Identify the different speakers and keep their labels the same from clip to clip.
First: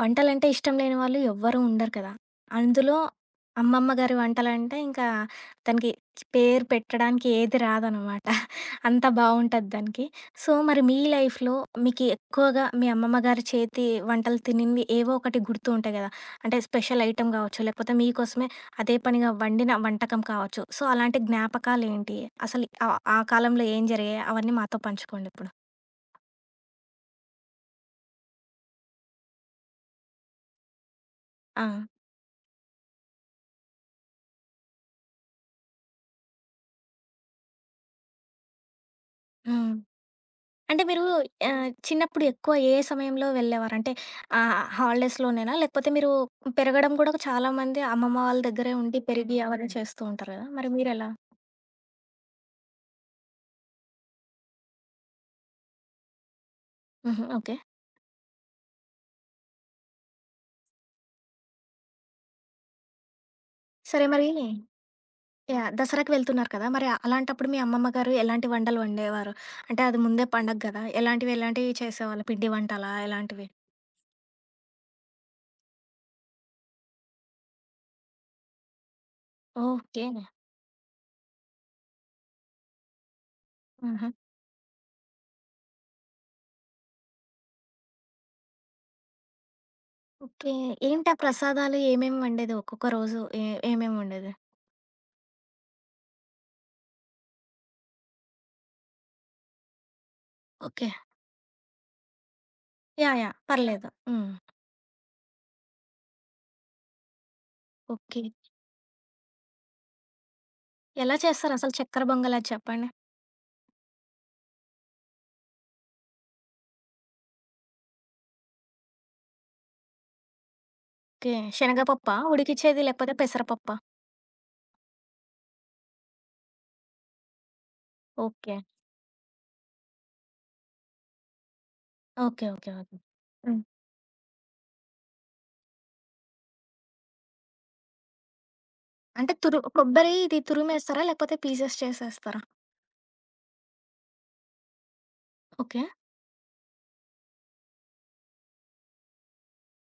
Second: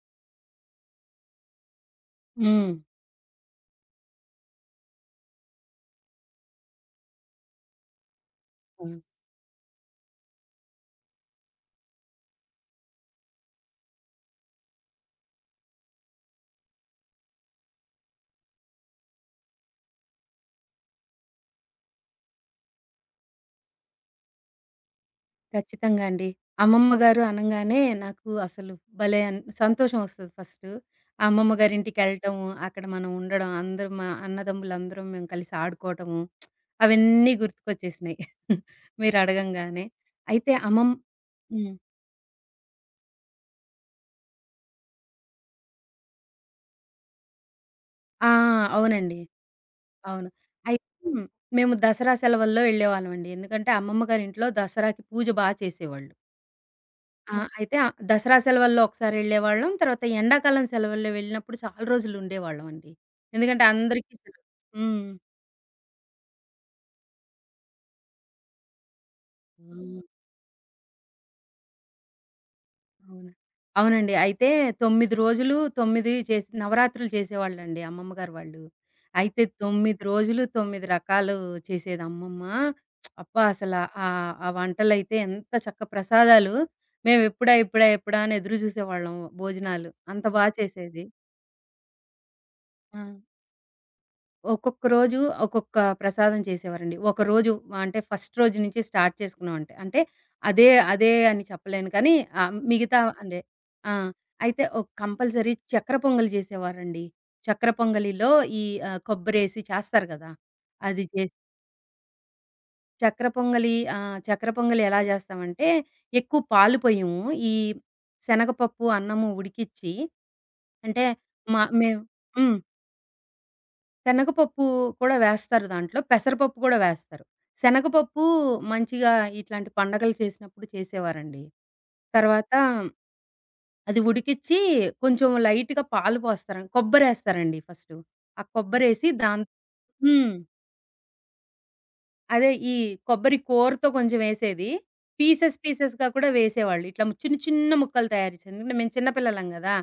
Speaker 1: వంటలంటే ఇష్టం లేని వాళ్ళు ఎవ్వరూ ఉండరు కదా!
Speaker 2: హ్మ్.
Speaker 1: అందులో అమ్మమ్మ గారి వంటలంటే ఇంకా దానికి పేరు పెట్టడానికి ఏది రాదనమాట.
Speaker 2: హ్మ్.
Speaker 1: అంత బావుంటది దానికి. సో, మరి మీ లైఫ్‌లో మీకు ఎక్కువగా మీ అమ్మమ్మ గారి చేతి వంటలు తినినవి ఏవో ఒకటి గుర్తు ఉంటాయి కదా! అంటే స్పెషల్ ఐటెమ్ కావచ్చు, లేకపోతే మీకోసమే అదే పనిగా వండిన వంటకం కావచ్చు. సో, అలాంటి జ్ఞాపకాలేంటి? అసలు ఆ కాలంలో ఏం జరిగాయి? అవన్నీ మాతో పంచుకోండిప్పుడు.
Speaker 2: ఖచ్చితంగా అండి. అమ్మమ్మ గారు అనంగానే నాకు అసలు భలే సంతోషం ఒస్తది ఫస్టు. ఆ అమ్మమ్మ
Speaker 1: ఆ!
Speaker 2: గారింటికెళ్ళటం, అక్కడ మనం ఉండడం, అందరం మా అన్నదమ్ములందరం మేము కలిసి ఆడుకోవటము, అవన్నీ గుర్తుకొచ్చేసినాయి
Speaker 1: హ్మ్.
Speaker 2: మీరడగంగానే. అయితే
Speaker 1: అంటే
Speaker 2: అమ్మమ్
Speaker 1: మీరు
Speaker 2: హ్మ్.
Speaker 1: చిన్నప్పుడు ఎక్కువ ఏ సమయంలో వెళ్ళేవారు? అంటే హాలిడేస్‌లోనేనా? లేకపోతే మీరు పెరగడం గూడా చాలామంది అమ్మమ్మ
Speaker 2: ఆ!
Speaker 1: వాళ్ళ దగ్గరే ఉండి
Speaker 2: అవునండి.
Speaker 1: పెరిగి అవన్నీ చేస్తూ
Speaker 2: అవును.
Speaker 1: ఉంటారు గదా! మరి
Speaker 2: అయితే
Speaker 1: మీరెలా?
Speaker 2: మేము దసరా సెలవుల్లో వెళ్ళేవాళ్ళమండి. ఎందుకంటే, అమ్మమ్మ గారింట్లో దసరాకి పూజ బా చేసేవాళ్ళు.
Speaker 1: హుహు.
Speaker 2: ఆ!
Speaker 1: ఓకే.
Speaker 2: అయితే దసరా సెలవుల్లో ఒకసారెళ్ళేవాళ్ళం. తర్వాత ఎండాకాలం సెలవుల్లో వెళ్ళినప్పుడు చాలా రోజులుండేవాళ్ళం అండి. ఎందుకంటే
Speaker 1: సరే
Speaker 2: అందరికీ
Speaker 1: మరి
Speaker 2: సెలవు. హ్మ్.
Speaker 1: యాహ్! దసరాకి వెళ్తున్నారు కదా! మరి అలాంటప్పుడు మీ అమ్మమ్మ గారు ఎలాంటి వంటలు వండేవారు? అంటే
Speaker 2: హ్మ్.
Speaker 1: అది ముందే పండగ గదా! ఎలాంటివి, ఎలాంటివి చేసేవాళ్ళు? పిండి వంటలా?
Speaker 2: అవును.
Speaker 1: ఎలాంటివి?
Speaker 2: అవునండి. అయితే 9 రోజులు 9 చేసి నవరాత్రులు చేసేవాళ్ళండి అమ్మమ్మ గారు వాళ్ళు. అయితే 9
Speaker 1: ఓకే.
Speaker 2: రోజులు 9 రకాలు చేసేది అమ్మమ్మ. అబ్బా!
Speaker 1: ఆహా!
Speaker 2: ఆ వంటలైతే ఎంత చక్క ప్రసాదాలు. మేము ఎప్పుడా, ఎప్పుడా, ఎప్పుడా అని ఎదురు చూసేవాళ్ళం భోజనాలు. అంత బా
Speaker 1: ఓకే.
Speaker 2: చేసేది.
Speaker 1: ఏంటి ఆ ప్రసాదాలు ఏమేమి వండేది? ఒక్కొక్క
Speaker 2: ఆ!
Speaker 1: రోజు ఏ ఏమేమి వండేది?
Speaker 2: ఒక్కొక్క రోజు ఒక్కొక్క ప్రసాదం చేసేవారండి. ఒకరోజు అంటే ఫస్ట్ రోజు నుంచి స్టార్ట్ చేసుకున్నామంటే, అంటే అంటే అదే,
Speaker 1: ఓకే.
Speaker 2: అదే అని చెప్పలేను కానీ మిగతా
Speaker 1: యాహ్! యాహ్!
Speaker 2: అంటే
Speaker 1: పర్లేదు.
Speaker 2: ఆ!
Speaker 1: హ్మ్.
Speaker 2: అయితే కంపల్సరీ చక్కెర పొంగలి చేసేవారండి. చక్కెర
Speaker 1: ఓకే.
Speaker 2: పొంగలిలో ఈ కొబ్బరేసి చేస్తారు కదా! అది
Speaker 1: ఎలా
Speaker 2: చేసి
Speaker 1: చేస్తారసలు చక్కెర పొంగలది చెప్పండి?
Speaker 2: చక్కెర పొంగలి, చక్కెర పొంగలి ఎలా చేస్తామంటే ఎక్కువ పాలు పోయము. ఈ శనగపప్పు, అన్నము ఉడికిచ్చి అంటే
Speaker 1: ఓకే.
Speaker 2: మేము
Speaker 1: శనగపప్పా
Speaker 2: హ్మ్.
Speaker 1: ఉడికిచ్చేది లేకపోతే పెసరపప్పా?
Speaker 2: శనగపప్పు కూడా వేస్తారు దాంట్లో. పెసరపప్పు కూడా వేస్తారు. శనగపప్పు
Speaker 1: ఓకే.
Speaker 2: మంచిగా ఇట్లాంటి పండగలు చేసినప్పుడు చేసేవారండి.
Speaker 1: ఓకే.
Speaker 2: తర్వాత
Speaker 1: ఓకే. ఓకే. హ్మ్.
Speaker 2: అది ఉడికిచ్చి కొంచెం లైట్‌గా పాలు పోస్తారు. కొబ్బరేస్తారండి ఫస్టు. ఆ కొబ్బరేసి
Speaker 1: అంటే
Speaker 2: దాన్
Speaker 1: తురు కొబ్బరి
Speaker 2: హ్మ్.
Speaker 1: ఇది తురిమేస్తారా? లేకపోతే పీసెస్ చేసేస్తారా?
Speaker 2: అదే కొబ్బరి కోరుతో కొంచెం ఏసేది. Pieces
Speaker 1: okay.
Speaker 2: పీసెస్‌గా కూడా వేసేవాళ్ళు. ఇట్లా చిన్న చిన్న ముక్కలు తయారు చేసి ఎందుకంటే మేము చిన్న పిల్లలం గదా!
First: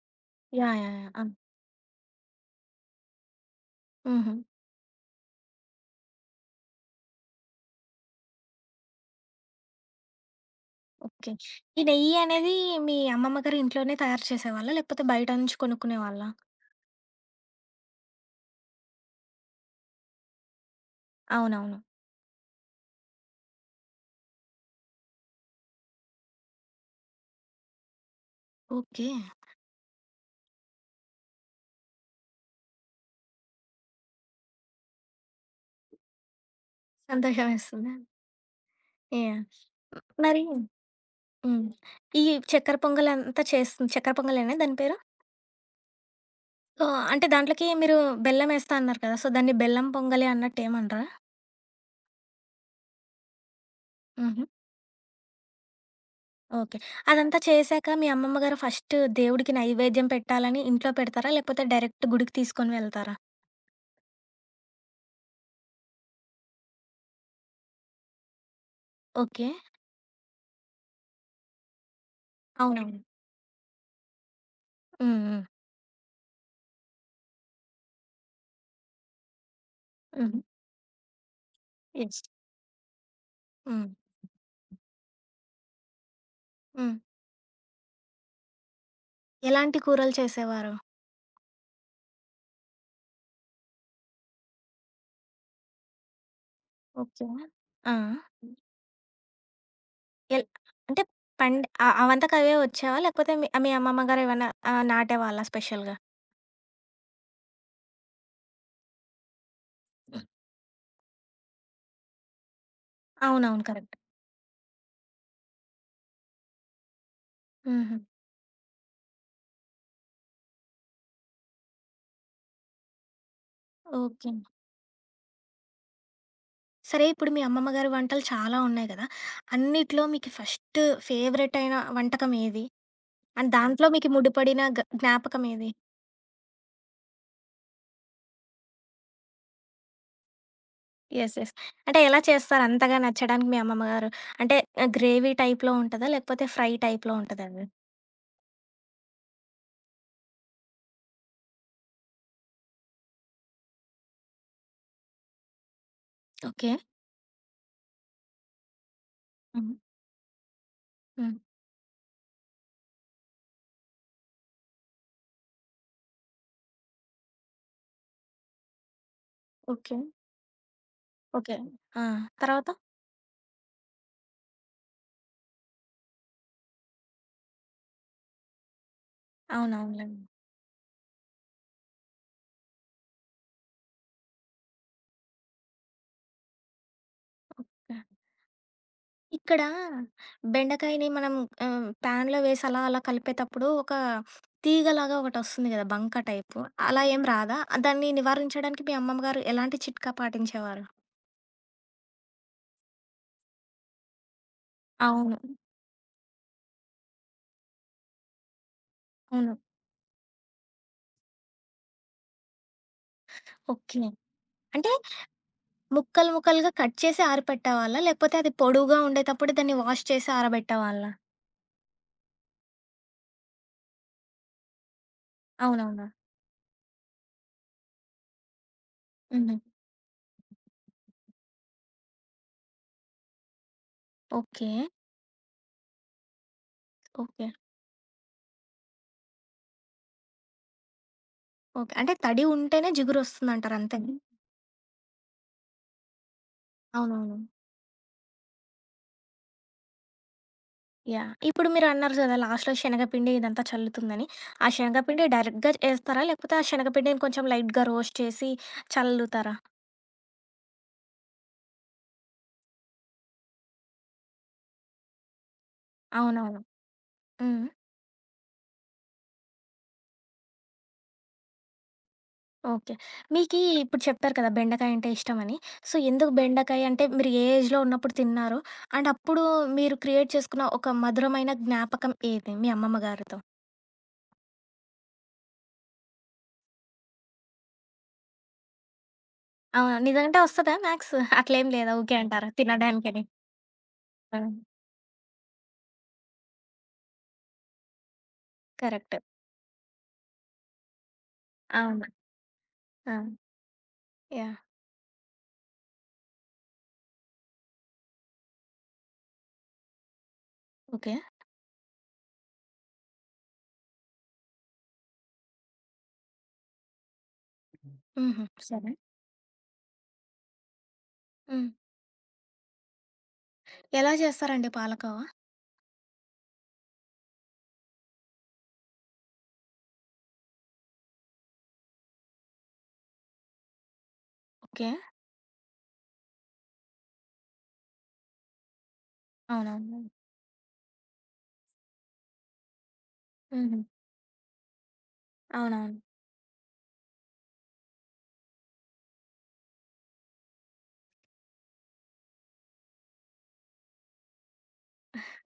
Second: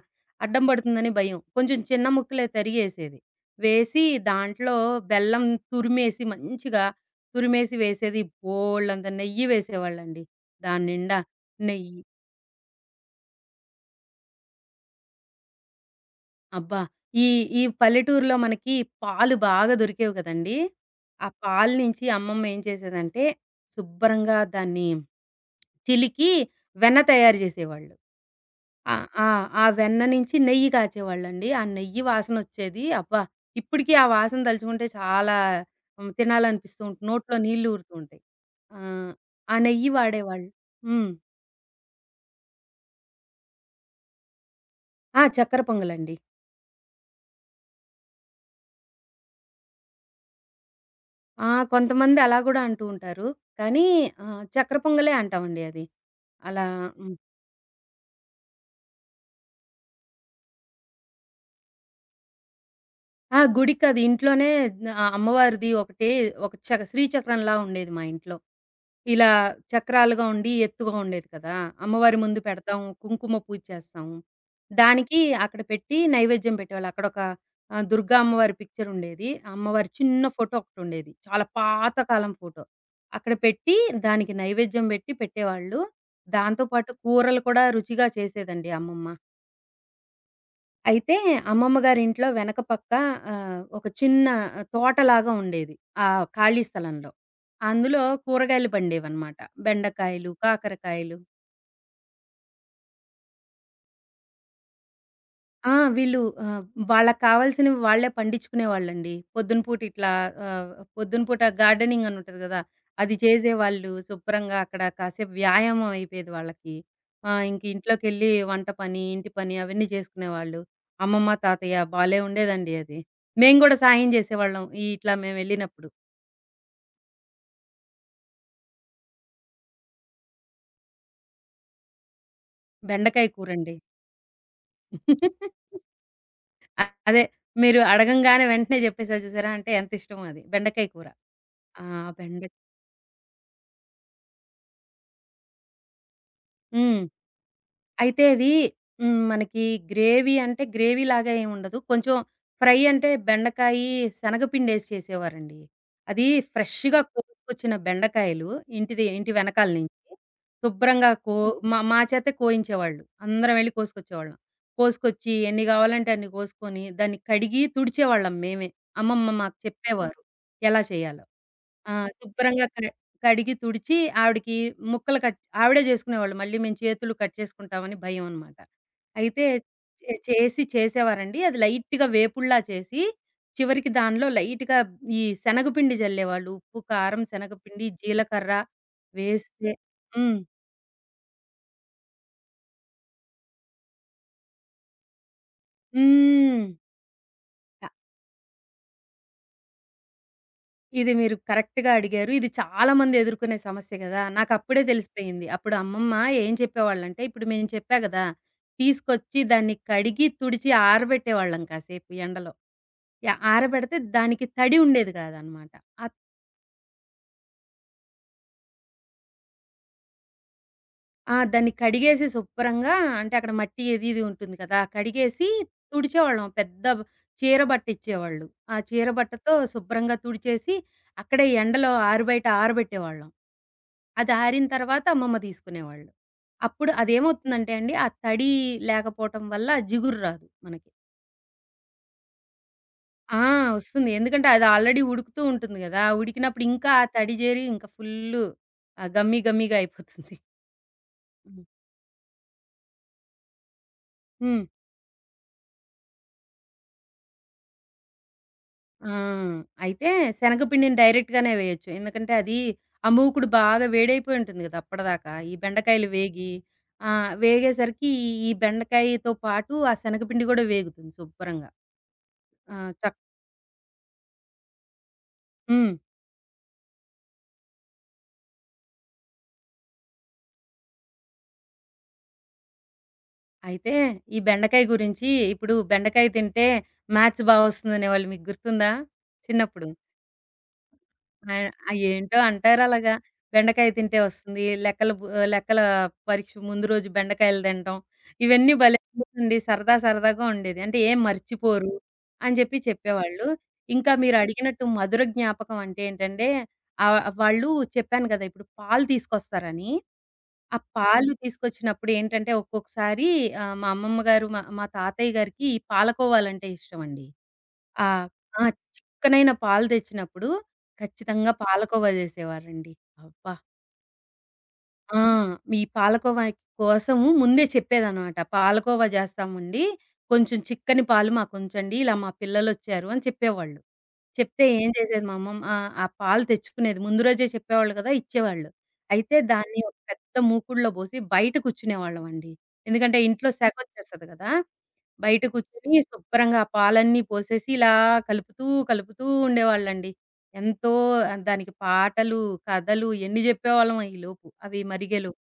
Speaker 2: అడ్డం
Speaker 1: యాహ్! యాహ్! యాహ్!
Speaker 2: పడుతుందని
Speaker 1: ఆ!
Speaker 2: భయం. కొంచెం చిన్న ముక్కలే తరిగేసేది. వేసి
Speaker 1: హుహు.
Speaker 2: దాంట్లో బెల్లం తురిమేసి మంచిగా తురిమేసి వేసేది. బోలెడంత నెయ్యి వేసేవాళ్ళండి. దాని నిండా
Speaker 1: ఓకే. ఈ
Speaker 2: నెయ్యి.
Speaker 1: నెయ్యి అనేది మీ అమ్మమ్మ గారు ఇంట్లోనే తయారు చేసేవాళ్ళా? లేకపోతే బయట నుంచి కొనుక్కునేవాళ్ళా?
Speaker 2: అబ్బా! ఈ ఈ పల్లెటూరులో మనకి పాలు బాగా దొరికేవి గదండీ! ఆ పాలు
Speaker 1: అవునవును.
Speaker 2: నుంచి అమ్మమ్మ ఏం చేసేదంటే శుభ్రంగా దాన్ని చిలికి వెన్న తయారు జేసేవాళ్ళు. ఆ!
Speaker 1: ఓకే.
Speaker 2: ఆ! ఆ వెన్న నుంచి నెయ్యి కాచేవాళ్ళండి. ఆ నెయ్యి వాసనొచ్చేది. అబ్బా! ఇప్పటికి ఆ వాసన తలుచుకుంటే చాలా హ్మ్, తినాలనిపిస్తూ ఉంటుంది. నోట్లో నీళ్లు ఊరుతూ
Speaker 1: సంతోషమేస్తుందా?
Speaker 2: ఉంటాయి. ఆ!
Speaker 1: యాహ్!
Speaker 2: ఆ నెయ్యి
Speaker 1: మరి
Speaker 2: వాడేవాళ్ళు. హ్మ్.
Speaker 1: హ్మ్. ఈ చక్కెర పొంగలంతా చేస్తుంది చక్కెర పొంగలేనా దాని పేరు?
Speaker 2: ఆ! చక్కెర పొంగలండి.
Speaker 1: ఓహ్! అంటే దాంట్లోకి మీరు బెల్లం ఏస్తా అన్నారు కదా! సో, దాన్ని బెల్లం పొంగలి అన్నట్టు ఏమనరా?
Speaker 2: ఆ! కొంతమంది అలా గూడా అంటూ ఉంటారు. కానీ
Speaker 1: హుహు.
Speaker 2: చక్కెర పొంగలే అంటామండి అది. అలా
Speaker 1: ఓకే.
Speaker 2: హ్మ్.
Speaker 1: అదంతా చేశాక మీ అమ్మమ్మ గారు ఫస్ట్ దేవుడికి నైవేద్యం పెట్టాలని ఇంట్లో పెడతారా? లేకపోతే డైరెక్ట్ గుడికి తీసుకొని వెళ్తారా?
Speaker 2: ఆ! గుడి కాదు. ఇంట్లోనే అమ్మవారిది ఒకటి ఒక శ్రీచక్రంలా ఉండేది మా ఇంట్లో. ఇలా
Speaker 1: ఓకే.
Speaker 2: చక్రాలుగా ఉండి ఎత్తుగా ఉండేది కదా! అమ్మవారి ముందు పెడతాం.
Speaker 1: అవునవును.
Speaker 2: కుంకుమ పూజ చేస్తాం. దానికి
Speaker 1: హ్మ్. హ్మ్.
Speaker 2: అక్కడ పెట్టి నైవేద్యం పెట్టేవాళ్ళు. అక్కడొక దుర్గా అమ్మవారి పిక్చర్ ఉండేది. అమ్మవారి చిన్న
Speaker 1: హుహు.
Speaker 2: ఫోటో ఒకటుండేది. చాలా పాత
Speaker 1: యెస్.
Speaker 2: కాలం ఫోటో. అక్కడ పెట్టి
Speaker 1: హ్మ్.
Speaker 2: దానికి నైవేద్యం పెట్టేవాళ్ళు. దాంతో పాటు
Speaker 1: హ్మ్.
Speaker 2: కూరలు కూడా రుచిగా చేసేదండి అమ్మమ్మ.
Speaker 1: ఎలాంటి కూరలు చేసేవారు?
Speaker 2: అయితే అమ్మమ్మ గారింట్లో వెనక పక్క ఒక చిన్న తోటలాగా ఉండేది ఆ ఖాళీ స్థలంలో.
Speaker 1: ఓకే. ఆ!
Speaker 2: అందులో కూరగాయలు పండేవన్నమాట. బెండకాయలు,
Speaker 1: ఎల్ అంటే
Speaker 2: కాకరకాయలు.
Speaker 1: పండ్ అ అవంతకు అవే వచ్చేవా? లేకపోతే మీ మీ అమ్మమ్మ గారు ఏమన్నా నాటేవాళ్ళా
Speaker 2: ఆ!
Speaker 1: స్పెషల్‌గా?
Speaker 2: వీళ్ళు ఆహ్, వాళ్ళకి కావాల్సినవి వాళ్ళే పండించుకునేవాళ్ళండి. ఆహ్, పొద్దున పూట గార్డెనింగ్ అని ఉంటది గదా! అది
Speaker 1: అవునవును.
Speaker 2: చేసేవాళ్ళు.
Speaker 1: కరెక్ట్.
Speaker 2: శుభ్రంగా అక్కడ కాసేపు వ్యాయామం అయిపోయేది వాళ్ళకి. ఇంక
Speaker 1: హుహు.
Speaker 2: ఇంట్లోకెళ్ళి వంట పని, ఇంటి పని అవన్నీ చేసుకునేవాళ్ళు. అమ్మమ్మ, తాతయ్య భలే ఉండేదండి అది. మేము గూడా సాయం
Speaker 1: ఓకే.
Speaker 2: జేసేవాళ్ళం ఇట్లా మేమెళ్ళినప్పుడు.
Speaker 1: సరే ఇప్పుడు మీ అమ్మమ్మ గారి వంటలు చాలా ఉన్నాయి గదా! అన్నిట్లో మీకు ఫస్ట్ ఫేవరెట్ అయిన వంటకం ఏది?
Speaker 2: బెండకాయ
Speaker 1: అండ్
Speaker 2: కూరండి.
Speaker 1: దాంట్లో మీకు ముడిపడిన గ జ్ఞాపకం ఏది?
Speaker 2: అదే మీరు అడగంగానే వెంటనే జెప్పేసారు చూసారా! అంటే ఎంత ఇష్టమో అది. బెండకాయ కూర.
Speaker 1: యెస్. యెస్.
Speaker 2: ఆ!
Speaker 1: అంటే ఎలా
Speaker 2: బెండ
Speaker 1: చేస్తారు అంతగా నచ్చడానికి మీ అమ్మమ్మ గారు? అంటే గ్రేవీ టైప్‌లో ఉంటదా? లేకపోతే ఫ్రై
Speaker 2: హ్మ్.
Speaker 1: టైప్‌లో ఉంటదా అది?
Speaker 2: అయితే అది హ్మ్, మనకి గ్రేవీ అంటే గ్రేవీలాగా ఏమి ఉండదు. కొంచెం ఫ్రై అంటే బెండకాయి, శనగపిండేసి చేసేవారండి. అది
Speaker 1: ఓకే.
Speaker 2: ఫ్రెష్‌గా కోసుకొచ్చిన బెండకాయలు ఇంటిది ఇంటి వెనకాల
Speaker 1: హ్మ్.
Speaker 2: నుంచి శుభ్రంగా కో
Speaker 1: హ్మ్.
Speaker 2: మా మా చేతే కోయించేవాళ్ళు. అందరం వెళ్లి కోసుకొచ్చేవాళ్ళం. కోసుకొచ్చి ఎన్ని కావాలంటే అన్ని కోసుకొని దాన్ని కడిగి తుడిచేవాళ్ళం మేమే. అమ్మమ్మ మాకు
Speaker 1: ఓకే.
Speaker 2: చెప్పేవారు ఎలా చేయాలో.
Speaker 1: ఓకే.
Speaker 2: ఆ!
Speaker 1: ఆ!
Speaker 2: శుభ్రంగా
Speaker 1: తర్వాత?
Speaker 2: కడిగి, తుడిచి ఆవిడకి ముక్కలు కట్ ఆవిడే జేసుకునేవాళ్ళు. మళ్ళీ మేము చేతులు కట్ చేసుకుంటామని భయం అనమాట. అయితే చే
Speaker 1: అవునవునులెండి.
Speaker 2: చేసి చేసేవారండి. అది లైట్‌గా వేపుడులా చేసి, చివరికి దానిలో లైట్‌గా ఈ శనగపిండి జల్లేవాళ్ళు. ఉప్పు, కారం, శనగపిండి, జీలకర్ర
Speaker 1: ఇక్కడ
Speaker 2: వేస్తే హ్మ్.
Speaker 1: బెండకాయని మనం ప్యాన్‌లో వేసి అలా అలా కలిపేతప్పుడు ఒక తీగలాగా ఒకటొస్తుంది గదా! బంక టైపు.
Speaker 2: హ్మ్.
Speaker 1: అలా ఏం రాదా? దాన్ని నివారించడానికి మీ అమ్మమ్మ గారు ఎలాంటి చిట్కా పాటించేవారు?
Speaker 2: ఇది మీరు కరెక్ట్‌గా అడిగారు. ఇది చాలా మంది ఎదుర్కొనే సమస్య గదా! నాకప్పుడే
Speaker 1: అవును.
Speaker 2: తెలిసిపోయింది. అప్పుడు అమ్మమ్మ ఏం చెప్పేవాళ్ళంటే, ఇప్పుడు మేము చెప్పా గదా! తీసుకొచ్చి
Speaker 1: అవును.
Speaker 2: దాన్ని కడిగి, తుడిచి ఆరబెట్టేవాళ్ళం కాసేపు ఎండలో. ఆరబెడితే
Speaker 1: ఓకే.
Speaker 2: దానికి తడి
Speaker 1: అంటే
Speaker 2: ఉండేది కాదనమాట. ఆ
Speaker 1: ముక్కలుగా కట్ చేసి ఆరపెట్టేవాళ్ళా? లేకపోతే అది పొడువుగా ఉండేటప్పుడు దాన్ని వాష్ చేసి ఆరబెట్టేవాళ్ళా?
Speaker 2: ఆ! దాన్ని కడిగేసి శుభ్రంగా అంటే అక్కడ మట్టి అది ఇది ఉంటుంది కదా! కడిగేసి
Speaker 1: అవునవునా?
Speaker 2: తుడిచేవాళ్ళం. చీర బట్టిచ్చేవాళ్ళు. ఆ చీర బట్టతో
Speaker 1: హుహు.
Speaker 2: శుభ్రంగా తుడిచేసి అక్కడే ఎండలో ఆరుబయట ఆరబెట్టేవాళ్ళం. అది ఆరిన
Speaker 1: ఓకే.
Speaker 2: తర్వాత అమ్మమ్మ తీసుకునేవాళ్ళు. అప్పుడు
Speaker 1: ఓకే.
Speaker 2: అదేమవుతుందంటే అండి ఆ తడి లేకపోవటం వల్ల ఆ జిగురు రాదు మనకి.
Speaker 1: ఓకే. అంటే తడి ఉంటేనే
Speaker 2: ఆ!
Speaker 1: జిగురొస్తుందంటారు అంతే.
Speaker 2: వస్తుంది. ఎందుకంటే అది ఆల్రెడీ ఉడుకుతూ ఉంటుంది గదా! ఉడికినప్పుడు ఇంకా ఆ తడి
Speaker 1: అవునవును.
Speaker 2: జేరి ఇంకా ఫుల్లు గమ్మీ గమ్మీగా అయిపోతుంది.
Speaker 1: యాహ్! ఇప్పుడు మీరన్నారు కదా! లాస్ట్‌లో శనగపిండి ఇదంతా చల్లుతుందని.
Speaker 2: హ్మ్.
Speaker 1: ఆ శనగపిండి డైరెక్ట్‌గా ఏస్తారా? లేకపోతే ఆ శనగపిండిని కొంచెం లైట్‌గా రోస్ట్ చేసి
Speaker 2: ఆ!
Speaker 1: చల్లుతారా?
Speaker 2: అయితే శనగపిండిని డైరెక్ట్‌గానే వేయొచ్చు. ఎందుకంటే అది ఆ మూకుడు బాగా వేడైపోయి ఉంటుంది గదా అప్పటిదాకా. ఈ బెండకాయలు వేగి,
Speaker 1: అవునవును. హ్మ్.
Speaker 2: వేగేసరికి ఈ బెండకాయతో పాటు ఆ శనగపిండి గూడా వేగుతుంది శుభ్రంగా. ఆ!
Speaker 1: ఓకే.
Speaker 2: చక్
Speaker 1: మీకీ ఇప్పుడు చెప్పారు కదా! బెండకాయ అంటే ఇష్టమని.
Speaker 2: హ్మ్.
Speaker 1: సో, ఎందుకు బెండకాయ అంటే మీరు ఏ ఏజ్‌లో ఉన్నప్పుడు తిన్నారు? అండ్ అప్పుడు మీరు క్రియేట్ చేసుకున్న ఒక మధురమైన జ్ఞాపకం ఏది మీ అమ్మమ్మ గారితో?
Speaker 2: అయితే ఈ బెండకాయ గురించి, ఇప్పుడు బెండకాయ తింటే మ్యాథ్స్ బా వస్తుందనేవాళ్ళు, మీకు గుర్తుందా చిన్నప్పుడు?
Speaker 1: అవును. నిజంటే వస్తదా మ్యాథ్స్?
Speaker 2: ఆ!
Speaker 1: అట్లేం లేదా? ఊకే
Speaker 2: అయేంటో
Speaker 1: అంటారా
Speaker 2: అంటారలాగా.
Speaker 1: తినడానికని?
Speaker 2: బెండకాయ తింటే
Speaker 1: ఆ!
Speaker 2: వస్తుంది లెక్కల. లెక్కల పరీక్ష ముందు రోజు బెండకాయలు తినటం. ఇవన్నీ భలే
Speaker 1: కరెక్ట్.
Speaker 2: ఉండేదండి. సరదా సరదాగా ఉండేది. అంటే ఏం మర్చిపోరు
Speaker 1: అవును.
Speaker 2: అని
Speaker 1: ఆ!
Speaker 2: చెప్పేవాళ్ళు. ఇంకా
Speaker 1: యాహ్!
Speaker 2: మీరడిగినట్టు మధుర జ్ఞాపకం అంటే ఏంటంటే, ఆహ్, వాళ్ళు చెప్పాను కదా! ఇప్పుడు పాలు తీసుకొస్తారని. ఆ
Speaker 1: ఓకే.
Speaker 2: పాలు తీసుకొచ్చినప్పుడు ఏంటంటే, ఒక్కొక్కసారి మా అమ్మమ్మ గారు, మా మా తాతయ్య గారికి పాలకోవాలంటే ఇష్టమండి. ఆ!
Speaker 1: హుహు.
Speaker 2: ఆ!
Speaker 1: సరే.
Speaker 2: చిక్కనైన పాలు తెచ్చినప్పుడు ఖచ్చితంగా
Speaker 1: హ్మ్.
Speaker 2: పాలకోవా చేసేవారండి. అబ్బా!
Speaker 1: ఎలా చేస్తారండి
Speaker 2: ఆ!
Speaker 1: పాలకోవా?
Speaker 2: మీ పాలకోవా కోసము ముందే చెప్పేదనమాట. పాలకోవా చేస్తామండి, కొంచెం చిక్కని పాలు మాకుంచండి, ఇలా మా పిల్లలొచ్చారు అని చెప్పేవాళ్ళు. చెప్తే ఏం
Speaker 1: ఓకే.
Speaker 2: చేసేది మా అమ్మమ్మ? ఆ! ఆ పాలు తెచ్చుకునేది. ముందు రోజే చెప్పేవాళ్ళు కదా! ఇచ్చేవాళ్ళు. అయితే దాన్ని ఒక
Speaker 1: అవునవును.
Speaker 2: పెద్ద మూకుడులో పోసి బయట కూర్చునేవాళ్ళమండి. ఎందుకంటే ఇంట్లో
Speaker 1: హుహు.
Speaker 2: సెగొచ్చేస్తది కదా! బయట కూర్చొని
Speaker 1: అవునవును.
Speaker 2: శుభ్రంగా ఆ పాలన్నీ పోసేసి ఇలా కలుపుతూ, కలుపుతూ ఉండేవాళ్ళండి. ఎంతో దానికి పాటలు, కథలు ఎన్ని జెప్పేవాళ్ళమో ఈలోపు, అవి మరిగేలోపు.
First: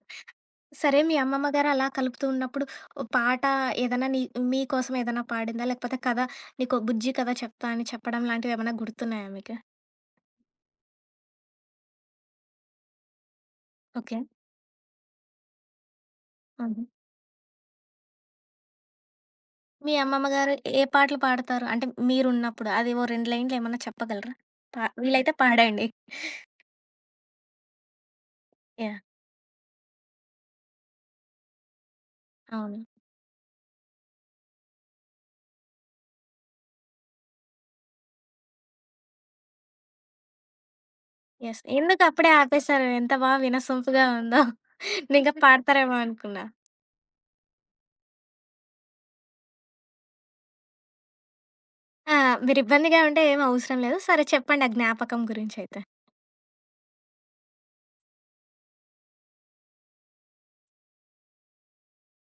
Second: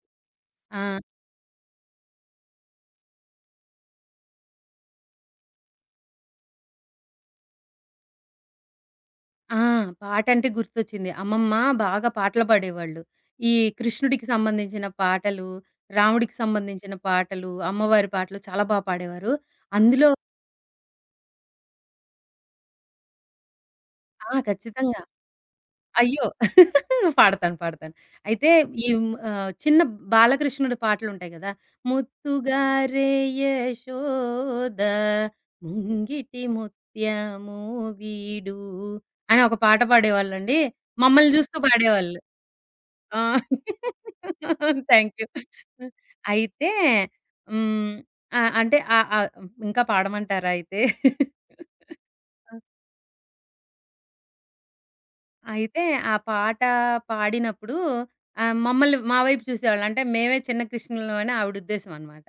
Speaker 2: ఆ!
Speaker 1: సరే మీ అమ్మమ్మ గారు అలా కలుపుతూ ఉన్నప్పుడు ఓహ్! పాట ఏదన్నా నీ మీకోసం ఏదన్నా పాడిందా? లేకపోతే కథ నీకో బుజ్జి కథ చెప్తా అని చెప్పడం లాంటివేమన్నా గుర్తున్నాయా మీకు?
Speaker 2: ఆ! పాటంటే గుర్తొచ్చింది. అమ్మమ్మ బాగా పాటలు పాడేవాళ్ళు. ఈ
Speaker 1: ఓకే.
Speaker 2: కృష్ణుడికి సంబంధించిన పాటలు, రాముడికి
Speaker 1: హుహు.
Speaker 2: సంబంధించిన పాటలు, అమ్మవారి పాటలు చాలా బా పాడేవారు.
Speaker 1: మీ
Speaker 2: అందులో
Speaker 1: అమ్మమ్మ గారు ఏ పాటలు పాడతారు? అంటే మీరున్నప్పుడు అది ఓ 2 లైన్‌లు ఏమన్నా చెప్పగలరా?
Speaker 2: ఆ!
Speaker 1: పా
Speaker 2: ఖచ్చితంగా.
Speaker 1: వీలైతే పాడండి.
Speaker 2: అయ్యో! పాడతాను. పాడతాను. అయితే
Speaker 1: యాహ్!
Speaker 2: చిన్న బాలకృష్ణుడి పాటలుంటాయి గదా!
Speaker 1: అవును.
Speaker 2: ముత్తుగారే యశోద ముంగిటి ముత్యము వీడు అని ఒక పాట పాడేవాళ్ళండి. మమ్మల్ని జూస్తూ
Speaker 1: యెస్. ఎందుకు
Speaker 2: పాడేవాళ్ళు.
Speaker 1: అప్పుడే ఆపేశారు? ఎంత
Speaker 2: ఆ!
Speaker 1: బా వినసొంపుగా ఉందో. నేనింకా
Speaker 2: థాంక్ యూ.
Speaker 1: పాడతారేమో అనుకున్నా.
Speaker 2: అయితే హ్మ్. ఆహ్, అంటే ఆహ్, ఆహ్, ఇంకా పాడమంటారా అయితే?
Speaker 1: ఆ!
Speaker 2: ఆ!
Speaker 1: మీరిబ్బందిగా ఉంటే ఏమి అవసరం లేదు. సరే చెప్పండి ఆ జ్ఞాపకం గురించైతే.
Speaker 2: అయితే ఆ పాట పాడినప్పుడు ఆహ్, మమ్మల్ని మా వైపు చూసేవాళ్ళు. అంటే మేమే చిన్న కృష్ణులం అని ఆవిడ ఉద్దేశ్యం అనమాట.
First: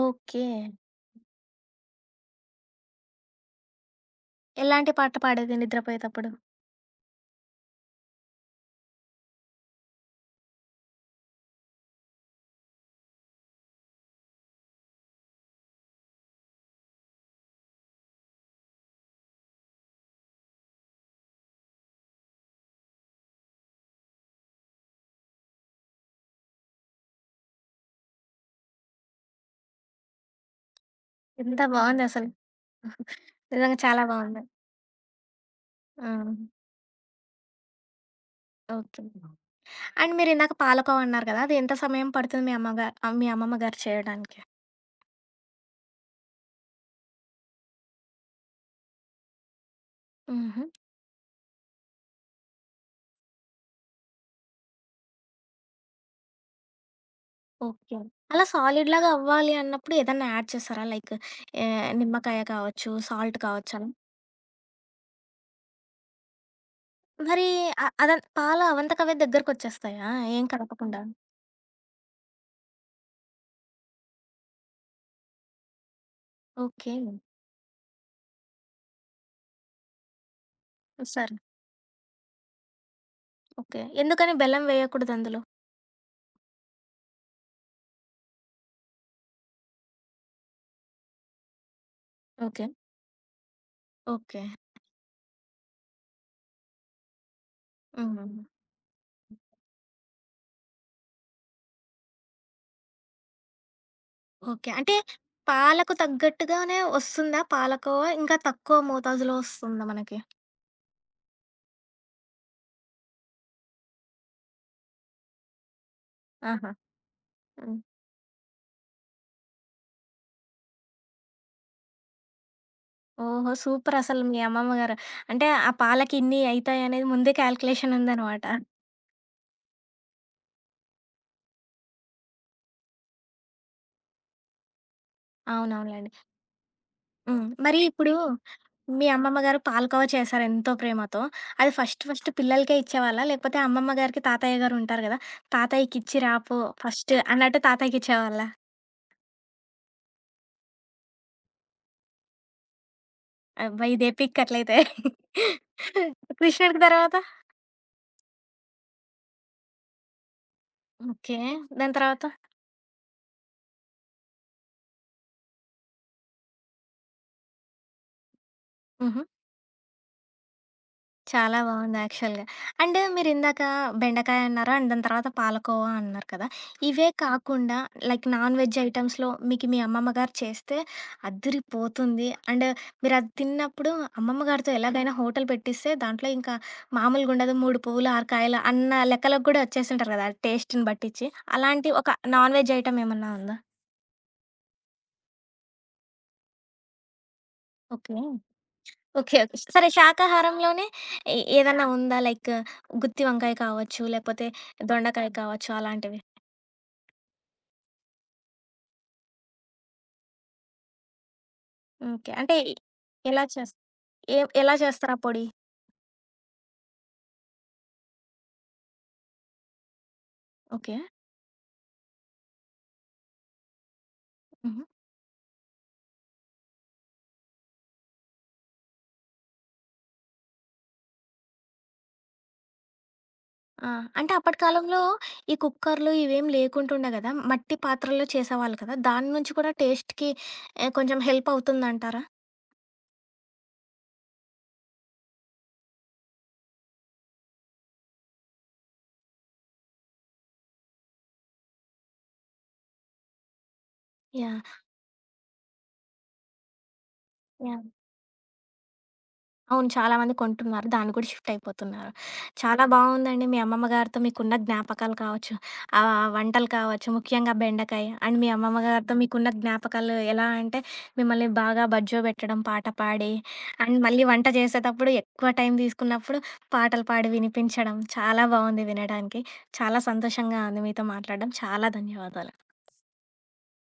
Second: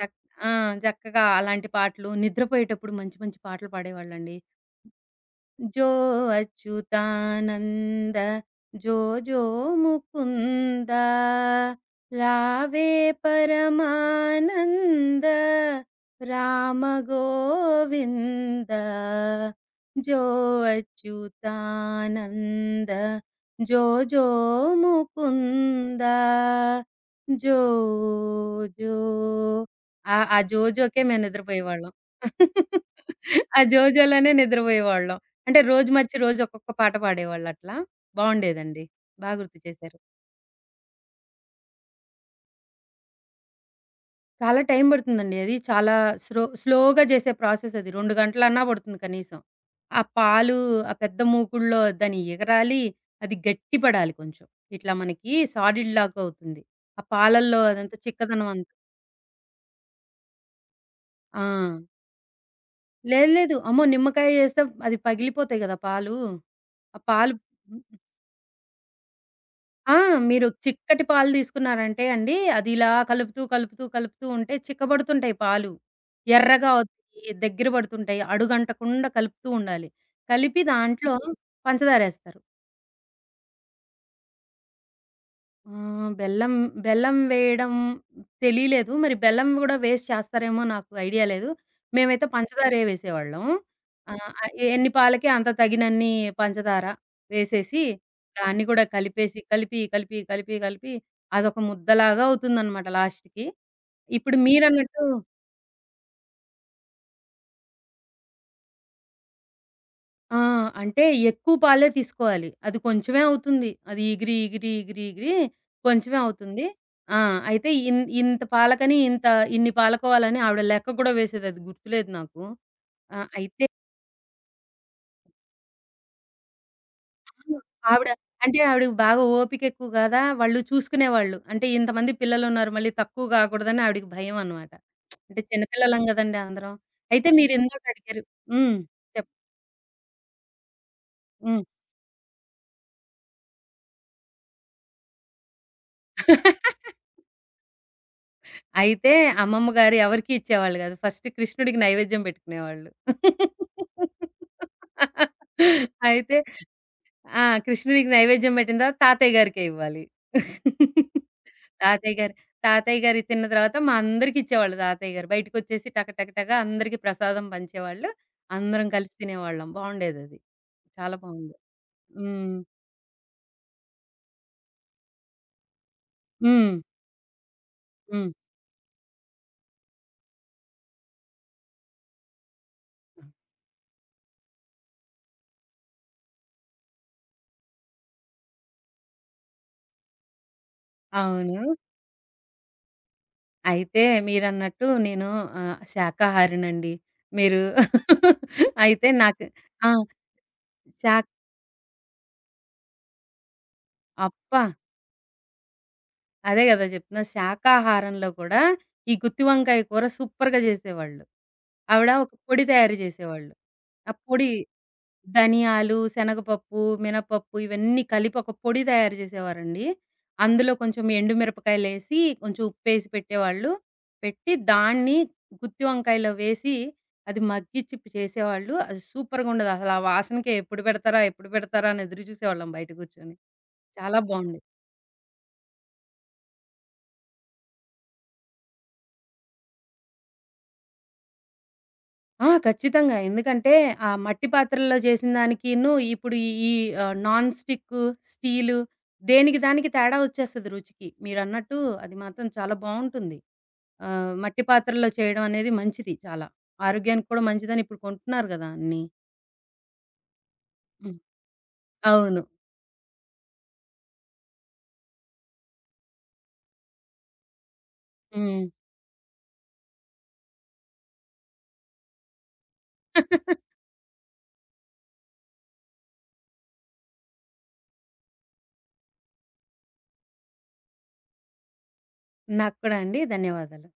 Speaker 2: చక్
Speaker 1: ఓకే.
Speaker 2: ఆ! చక్కగా అలాంటి పాటలు నిద్రపోయేటప్పుడు మంచి మంచి పాటలు పాడేవాళ్ళండి.
Speaker 1: ఎలాంటి పాట పాడేది
Speaker 2: जो
Speaker 1: నిద్రపోయేతప్పుడు?
Speaker 2: अच्युतानंद जो जो मुकुंद लावे परमानंद राम गोविंद जो अच्युतानंद जो जो ముకుంద జో జో. ఆ ఆ జోజోకే మేము
Speaker 1: ఎంత
Speaker 2: నిద్రపోయేవాళ్ళం.
Speaker 1: బావుందసలు.
Speaker 2: ఆ
Speaker 1: నిజంగా చాలా
Speaker 2: జోజోలోనే
Speaker 1: బావుంది.
Speaker 2: నిద్రపోయేవాళ్ళం. అంటే రోజు
Speaker 1: ఆ!
Speaker 2: మార్చి రోజు ఒక్కొక్క పాట పాడేవాళ్ళట్లా? బావుండేదండి.
Speaker 1: ఓకే.
Speaker 2: బా గుర్తు చేశారు.
Speaker 1: అండ్ మీరిందాక పాలకోవా అన్నారు కదా! అది ఎంత సమయం పడుతుంది మీ అమ్మగా మీ అమ్మమ్మ గారు చేయడానికి?
Speaker 2: చాలా టైం పడుతుందండి అది. చాలా స్లోగా చేసే ప్రాసెస్ అది. 2 గంటలన్నా పడుతుంది కనీసం. ఆ పాలు
Speaker 1: హుహు.
Speaker 2: ఆ పెద్ద మూకుడులో దాన్ని ఎగరాలి. అది గట్టి పడాలి కొంచెం. ఇట్లా మనకి సాలిడ్ లాగా అవుతుంది. ఆ పాలల్లో అదంతా
Speaker 1: ఓకే. అలా
Speaker 2: చిక్కదనం అంతా.
Speaker 1: సాలిడ్‌లాగా అవ్వాలి అన్నప్పుడు ఏదన్నా యాడ్ చేస్తారా? లైక్
Speaker 2: ఆ!
Speaker 1: నిమ్మకాయ కావచ్చు,
Speaker 2: లేదు
Speaker 1: సాల్ట్
Speaker 2: లేదు.
Speaker 1: కావచ్చు
Speaker 2: అమ్మో!
Speaker 1: అలా.
Speaker 2: నిమ్మకాయ ఏస్తే అది పగిలిపోతాయి గదా పాలు. ఆ పాలు
Speaker 1: మరి అ అదన్ పాల అవంతకవే
Speaker 2: ఆ!
Speaker 1: దగ్గరకొచ్చేస్తాయా ఏం
Speaker 2: మీరు
Speaker 1: కలపకుండా?
Speaker 2: చిక్కటి పాలు తీసుకున్నారంటే అండి, అది ఇలా కలుపుతూ ఉంటే చిక్కబడుతుంటాయి పాలు. ఎర్రగా
Speaker 1: ఓకే.
Speaker 2: అవుతాయి, దగ్గర పడుతుంటాయి. అడుగంటకుండా కలుపుతూ ఉండాలి. కలిపి దాంట్లో
Speaker 1: సరే.
Speaker 2: పంచదారేస్తారు.
Speaker 1: ఓకే. ఎందుకని బెల్లం వేయకూడదు అందులో?
Speaker 2: ఆ! బెల్లం బెల్లం వేయడం తెలీలేదు. మరి బెల్లం గూడా వేస్ట్ చేస్తారేమో నాకు ఐడియా లేదు. మేమైతే
Speaker 1: ఓకే.
Speaker 2: పంచదారే వేసేవాళ్ళం. ఆహ్,
Speaker 1: ఓకే.
Speaker 2: ఆహ్, ఎన్ని పాలకి అంత తగినన్ని పంచదార వేసేసి,
Speaker 1: హ్మ్.
Speaker 2: దాన్ని కూడా కలిపేసి, కలిపి, కలిపి, కలిపి, కలిపి అదొక ముద్దలాగా అవుతుందనమాట లాస్ట్‌కి. ఇప్పుడు
Speaker 1: ఓకే. అంటే
Speaker 2: మీరన్నట్టు
Speaker 1: పాలకు తగ్గట్టుగానే వస్తుందా పాలకోవా? ఇంకా తక్కువ మోతాదులో వస్తుందా మనకి?
Speaker 2: ఆ! అంటే ఎక్కువ పాలే తీసుకోవాలి. అది కొంచెమే అవుతుంది. అది ఇగిరి, ఇగిరి, ఇగిరి, ఇగిరి కొంచెమే అవుతుంది.
Speaker 1: ఆహా!
Speaker 2: ఆ! అయితే
Speaker 1: హ్మ్.
Speaker 2: ఇంత పాలకని ఇంత ఇన్ని పాలకోవాలని ఆవిడ లెక్క కూడా వేసేదది గుర్తులేదు నాకు. ఆ!
Speaker 1: ఓహో!
Speaker 2: అయితే
Speaker 1: సూపరసలు మీ అమ్మమ్మ గారు. అంటే ఆ పాలకి ఇన్ని అయితాయనేది ముందే క్యాలిక్యులేషన్
Speaker 2: ఆవిడ,
Speaker 1: ఉందనమాట.
Speaker 2: అంటే ఆవిడకి బాగా ఓపిక ఎక్కువ గదా! వాళ్ళు చూసుకునేవాళ్ళు. అంటే ఇంతమంది పిల్లలున్నారు మళ్ళీ తక్కువ గాకూడదని ఆవిడకి భయం అన్నమాట. అంటే చిన్న పిల్లలం
Speaker 1: అవునవునులెండి.
Speaker 2: గదండీ అందరం. అయితే
Speaker 1: హ్మ్. మరి
Speaker 2: మీరిందాక
Speaker 1: ఇప్పుడు
Speaker 2: అడిగారు. హ్మ్.
Speaker 1: మీ
Speaker 2: చెప్
Speaker 1: అమ్మమ్మ గారు పాలకోవా చేశారు ఎంతో ప్రేమతో.
Speaker 2: హ్మ్.
Speaker 1: అది ఫస్ట్ ఫస్ట్ పిల్లలకే ఇచ్చేవాళ్ళా? లేకపోతే అమ్మమ్మ గారికి తాతయ్య గారు ఉంటారు గదా! తాతయ్యకిచ్చి రాపో ఫస్ట్ అన్నట్టు తాతయ్యకిచ్చేవాళ్ళా?
Speaker 2: అయితే అమ్మమ్మ గారు ఎవరికీ ఇచ్చేవాళ్ళు కాదు. ఫస్ట్ కృష్ణుడికి నైవేద్యం పెట్టుకునేవాళ్ళు.
Speaker 1: అబ్బా! ఇదే పిక్ అట్లయితే.
Speaker 2: అయితే
Speaker 1: కృష్ణుడికి తర్వాత?
Speaker 2: ఆ! కృష్ణుడికి నైవేద్యం పెట్టిన తర్వాత తాతయ్య గారికే ఇవ్వాలి.
Speaker 1: ఓకే. దాని
Speaker 2: తాతయ్య
Speaker 1: తర్వాత?
Speaker 2: గారు తాతయ్య గారియి తిన్న తర్వాత మా అందరికి ఇచ్చేవాళ్ళు తాతయ్య గారు. బయటకొచ్చేసి టక టక టక అందరికి ప్రసాదం పంచేవాళ్ళు. అందరం కలిసి
Speaker 1: హుహు.
Speaker 2: తినేవాళ్ళం. బావుండేదది. చాలా బావుంది.
Speaker 1: చాలా బావుంది యాక్చువల్‌గా.
Speaker 2: హ్మ్.
Speaker 1: అండ్ మీరిందాక బెండకాయ అన్నారు. అండ్ దాని తర్వాత పాలకోవా అన్నారు కదా!
Speaker 2: హ్మ్.
Speaker 1: ఇవే కాకుండా లైక్
Speaker 2: హ్మ్.
Speaker 1: నాన్ వెజ్ ఐటెమ్స్‌లో మీకు మీ అమ్మమ్మ గారు చేస్తే అద్దిరిపోతుంది. అండ్ మీరది తిన్నప్పుడు అమ్మమ్మ గారితో ఎలాగైనా హోటల్ పెట్టిస్తే దాంట్లో ఇంకా మామూలుగుండదు. 3 పువ్వులు, 6 కాయలు అన్న లెక్కలకు గూడా వచ్చేసింటారు గదా! టేస్ట్‌ని బట్టిచ్చి.
Speaker 2: అవును.
Speaker 1: అలాంటి ఒక నాన్ వెజ్ ఐటెమ్ ఏమన్నా ఉందా?
Speaker 2: అయితే మీరన్నట్టు నేను శాకాహారినండి. మీరు
Speaker 1: ఓకే.
Speaker 2: అయితే
Speaker 1: ఓకే.
Speaker 2: నాకు
Speaker 1: ఓకే. సరే
Speaker 2: ఆ!
Speaker 1: శాకాహారంలోనే
Speaker 2: శాక్
Speaker 1: ఎ ఏదన్నా ఉందా? లైక్ గుత్తి వంకాయ కావచ్చు, లేకపోతే
Speaker 2: అబ్బా!
Speaker 1: దొండకాయ కావచ్చు అలాంటివి?
Speaker 2: అదే గదా! జెప్తున్నా. శాకాహారంలో కూడా ఈ గుత్తి వంకాయ కూర సూపర్‌గా జేసేవాళ్ళు. ఆవిడ ఒక
Speaker 1: ఓకే. అంటే
Speaker 2: పొడి తయారు
Speaker 1: ఎలా
Speaker 2: జేసేవాళ్ళు.
Speaker 1: చేస్
Speaker 2: ఆ
Speaker 1: ఎ
Speaker 2: పొడి
Speaker 1: ఎలా చేస్తారు ఆ పొడి?
Speaker 2: ధనియాలు, శనగపప్పు, మినపప్పు ఇవన్నీ కలిపి ఒక పొడి తయారు జేసేవారండి. అందులో
Speaker 1: ఓకే.
Speaker 2: కొంచెం ఎండుమిరపకాయలేసి, కొంచెం ఉప్పేసి పెట్టేవాళ్ళు. పెట్టి
Speaker 1: హుహు.
Speaker 2: దాన్ని గుత్తి వంకాయలో వేసి అది మగ్గిచ్చి చేసేవాళ్ళు. అది సూపర్‌గుండేది. అసలు ఆ వాసనకే ఎప్పుడు పెడతారా? ఎప్పుడు పెడతారా? అని ఎదురు చూసేవాళ్ళం బయట గూర్చొని.
Speaker 1: ఆ!
Speaker 2: చాలా
Speaker 1: అంటే అప్పటి
Speaker 2: బావుండేది.
Speaker 1: కాలంలో ఈ కుక్కర్‌లు ఇవేం లేకుంటుండే గదా! మట్టి పాత్రల్లో చేసేవాళ్ళు కదా! దాని నుంచి కూడా టేస్ట్‌కి కొంచెం హెల్ప్ అవుతుందంటారా?
Speaker 2: ఆ! ఖచ్చితంగా. ఎందుకంటే, ఆ మట్టి పాత్రల్లో చేసిన దానికిను, ఇప్పుడు ఈ ఈ నాన్ స్టిక్కు, స్టీలు దేనికి దానికి తేడా వచ్చేస్తది రుచికి. మీరన్నట్టు అది మాత్రం చాలా బావుంటుంది. మట్టి
Speaker 1: యాహ్!
Speaker 2: పాత్రల్లో చేయడం అనేది మంచిది చాలా. ఆరోగ్యానికి కూడా మంచిదని
Speaker 1: యాహ్!
Speaker 2: ఇప్పుడు కొంటున్నారు గదా అన్నీ.
Speaker 1: అవును. చాలా మంది కొంటున్నారు. దాన్ని
Speaker 2: హ్మ్.
Speaker 1: కూడా షిఫ్ట్ అయిపోతున్నారు.
Speaker 2: అవును.
Speaker 1: చాలా హ్మ్. బావుందండి మీ అమ్మమ్మ గారితో మీకున్న జ్ఞాపకాలు కావచ్చు, ఆ వంటలు కావచ్చు, ముఖ్యంగా బెండకాయ. అండ్ మీ
Speaker 2: హ్మ్.
Speaker 1: అమ్మమ్మ గారితో హ్మ్. మీకున్న జ్ఞాపకాలు ఎలా అంటే మిమ్మల్ని బాగా బజ్జోబెట్టడం పాట పాడి, అండ్ మళ్ళీ వంట చేసేటప్పుడు ఎక్కువ టైం తీసుకున్నప్పుడు పాటలు పాడి వినిపించడం. చాలా బావుంది వినడానికి. చాలా సంతోషంగా ఉంది మీతో మాట్లాడడం. చాలా ధన్యవాదాలు.
Speaker 2: నాకు కూడా అండి. ధన్యవాదాలు.